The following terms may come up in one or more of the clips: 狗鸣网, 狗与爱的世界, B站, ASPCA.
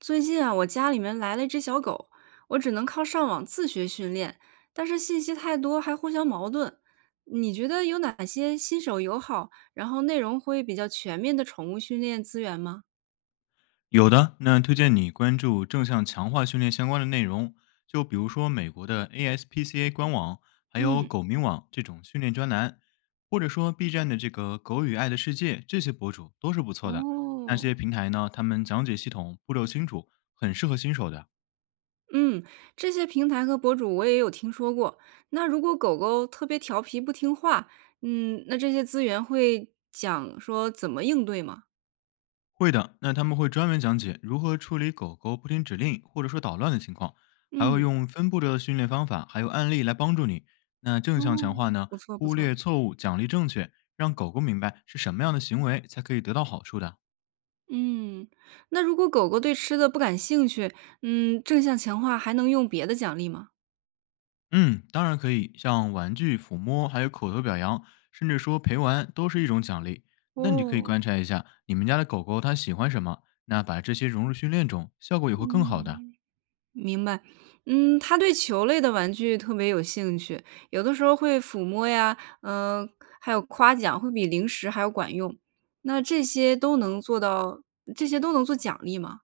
最近啊，我家里面来了一只小狗，我只能靠上网自学训练，但是信息太多，还互相矛盾。你觉得有哪些新手友好，然后内容会比较全面的宠物训练资源吗？有的，那推荐你关注正向强化训练相关的内容，就比如说美国的 ASPCA 官网，还有嗯，狗鸣网这种训练专栏，或者说 B 站的这个“狗与爱的世界”，这些博主都是不错的。那这哦，些平台呢，他们讲解系统步骤清楚，很适合新手的。嗯，这些平台和博主我也有听说过。那如果狗狗特别调皮不听话，嗯，那这些资源会讲说怎么应对吗？会的，那他们会专门讲解如何处理狗狗不听指令或者说捣乱的情况，还会嗯，用分布的训练方法，还有案例来帮助你。那正哦，向强化呢，不错不忽错。略错误，奖励正确，让狗狗明白是什么样的行为才可以得到好处的。嗯，那如果狗狗对吃的不感兴趣，嗯，正向强化还能用别的奖励吗？嗯，当然可以，像玩具、抚摸，还有口头表扬，甚至说陪玩，都是一种奖励。那你可以哦，观察一下你们家的狗狗它喜欢什么，那把这些融入训练中，效果也会更好的。嗯，明白。嗯，它对球类的玩具特别有兴趣，有的时候会抚摸呀，嗯、还有夸奖，会比零食还要管用。那这些都能做到，这些都能做奖励吗？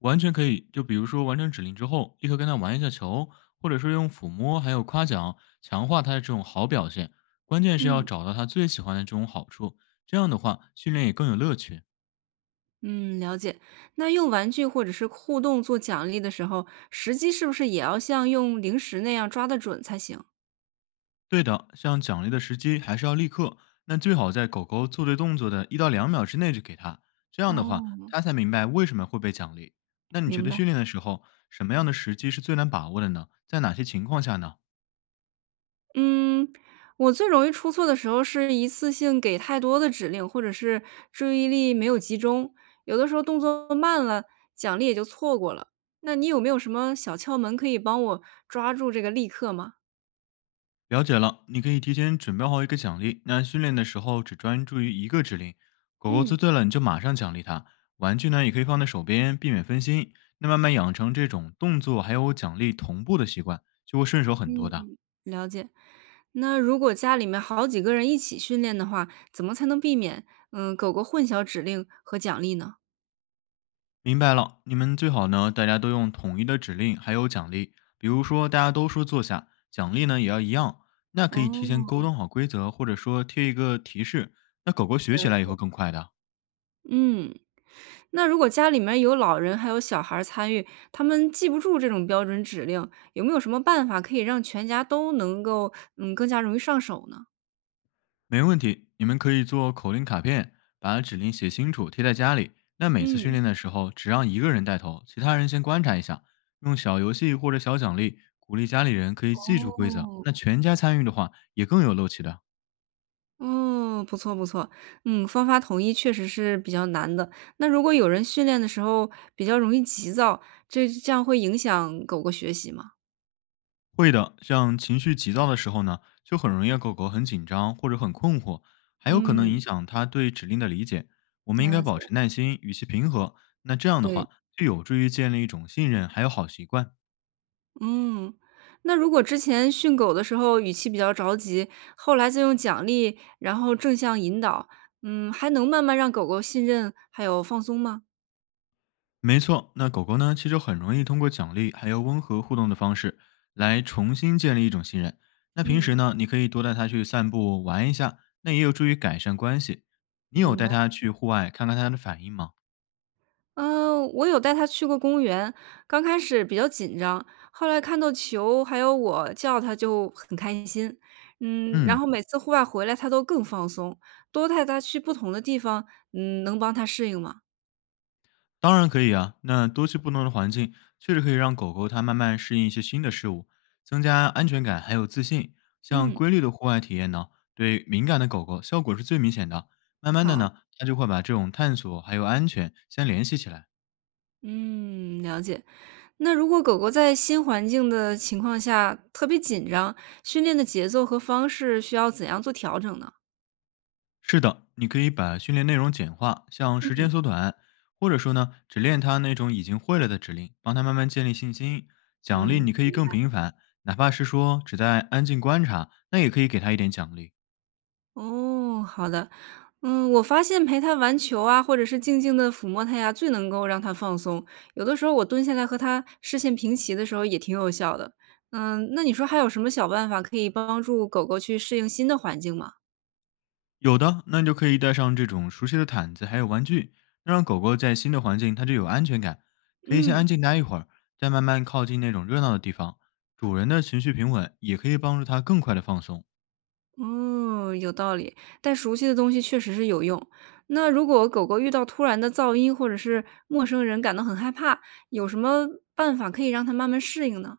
完全可以，就比如说完成指令之后，立刻跟他玩一下球，或者说用抚摸还有夸奖强化他的这种好表现。关键是要嗯。找到他最喜欢的这种好处，这样的话训练也更有乐趣。嗯，了解。那用玩具或者是互动做奖励的时候，时机是不是也要像用零食那样抓得准才行？对的，像奖励的时机还是要立刻，那最好在狗狗做对动作的一到两秒之内就给它，这样的话哦，它才明白为什么会被奖励。那你觉明得白，训练的时候，什么样的时机是最难把握的呢？在哪些情况下呢？嗯，我最容易出错的时候是一次性给太多的指令，或者是注意力没有集中，有的时候动作慢了，奖励也就错过了。那你有没有什么小窍门可以帮我抓住这个立刻吗？了解了，你可以提前准备好一个奖励。那训练的时候只专注于一个指令，狗狗嗯，做对了你就马上奖励它。玩具呢也可以放在手边，避免分心。那慢慢养成这种动作还有奖励同步的习惯，就会顺手很多的。嗯，了解。那如果家里面好几个人一起训练的话，怎么才能避免狗狗混淆指令和奖励呢？明白了，你们最好呢，大家都用统一的指令还有奖励，比如说大家都说坐下，奖励呢也要一样。那可以提前哦，沟通好规则，或者说贴一个提示，那狗狗学了起来也会解。更快的。嗯。那如果家里面有老人还有小孩儿参与，他们记不住这种标准指令，有没有什么办法可以让全家都能够，嗯，更加容易上手呢？没问题，你们可以做口令卡片，把指令写清楚，贴在家里。那每次训嗯。练的时候，只让一个人带头，其他人先观察一下。用小游戏或者小奖励鼓励家里人可以记住规则。哦，那全家参与的话，也更有乐趣的。哦，不错不错。嗯，方法统一确实是比较难的。那如果有人训练的时候比较容易急躁，这样会影响狗狗学习吗？会的，像情绪急躁的时候呢，就很容易让狗狗很紧张或者很困惑，还有可能嗯，影响它对指令的理解。我们应该了保解，持耐心，语气平和。那这样的对。话，就有助于建立一种信任，还有好习惯。嗯，那如果之前训狗的时候语气比较着急，后来再用奖励，然后正向引导，嗯，还能慢慢让狗狗信任还有放松吗？没错，那狗狗呢，其实很容易通过奖励还有温和互动的方式来重新建立一种信任。那平时嗯，呢，你可以多带它去散步玩一下，那也有助于改善关系。你有明带白。它去户外看看它的反应吗？嗯，我有带它去过公园，刚开始比较紧张，后来看到球还有我叫它就很开心。嗯，然嗯，后每次户外回来，它都更放松。多带它去不同的地方，嗯，能帮它适应吗？当然可以啊。那多去不同的环境，确实可以让狗狗它慢慢适应一些新的事物，增加安全感还有自信。像嗯。规律的户外体验呢，对敏感的狗狗效果是最明显的。慢慢的好，呢，它就会把这种探索还有安全先联系起来。嗯，了解。那如果狗狗在新环境的情况下特别紧张，训练的节奏和方式需要怎样做调整呢？是的，你可以把训练内容简化，像时间缩短，或者说呢，只练他那种已经会了的指令，帮他慢慢建立信心。奖励嗯，你可以更频繁，哪怕是说只在安静观察，那也可以给他一点奖励。哦，好的，嗯，我发现陪它玩球啊，或者是静静的抚摸它呀，最能够让它放松。有的时候我蹲下来和它视线平齐的时候也挺有效的。嗯，那你说还有什么小办法可以帮助狗狗去适应新的环境吗？有的，那你就可以带上这种熟悉的毯子，还有玩具，那让狗狗在新的环境它就有安全感。可以先嗯。安静待一会儿，再慢慢靠近那种热闹的地方。主人的情绪平稳，也可以帮助它更快的放松。哦，有道理，但熟悉的东西确实是有用。那如果狗狗遇到突然的噪音或者是陌生人感到很害怕，有什么办法可以让它慢慢适应呢？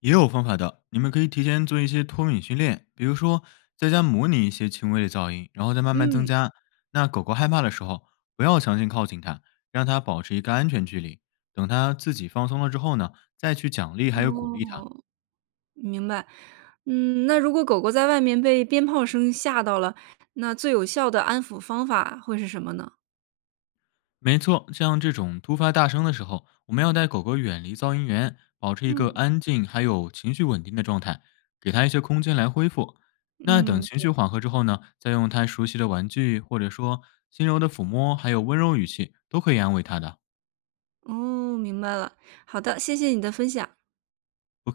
也有方法的，你们可以提前做一些脱敏训练，比如说在家模拟一些轻微的噪音，然后再慢慢增嗯，加。那狗狗害怕的时候，不要强行靠近它，让它保持一个安全距离。等它自己放松了之后呢，再去奖励还有鼓励它。哦，明白。嗯，那如果狗狗在外面被鞭炮声吓到了，那最有效的安抚方法会是什么呢？没错，像这种突发大声的时候，我们要带狗狗远离噪音源，保持一嗯，个安静还有情绪稳定的状态，给它一些空间来恢复。那等嗯，情绪缓和之后呢，再用它熟悉的玩具，或者说轻柔的抚摸，还有温柔语气，都可以安慰它的。哦，明白了。好的，谢谢你的分享。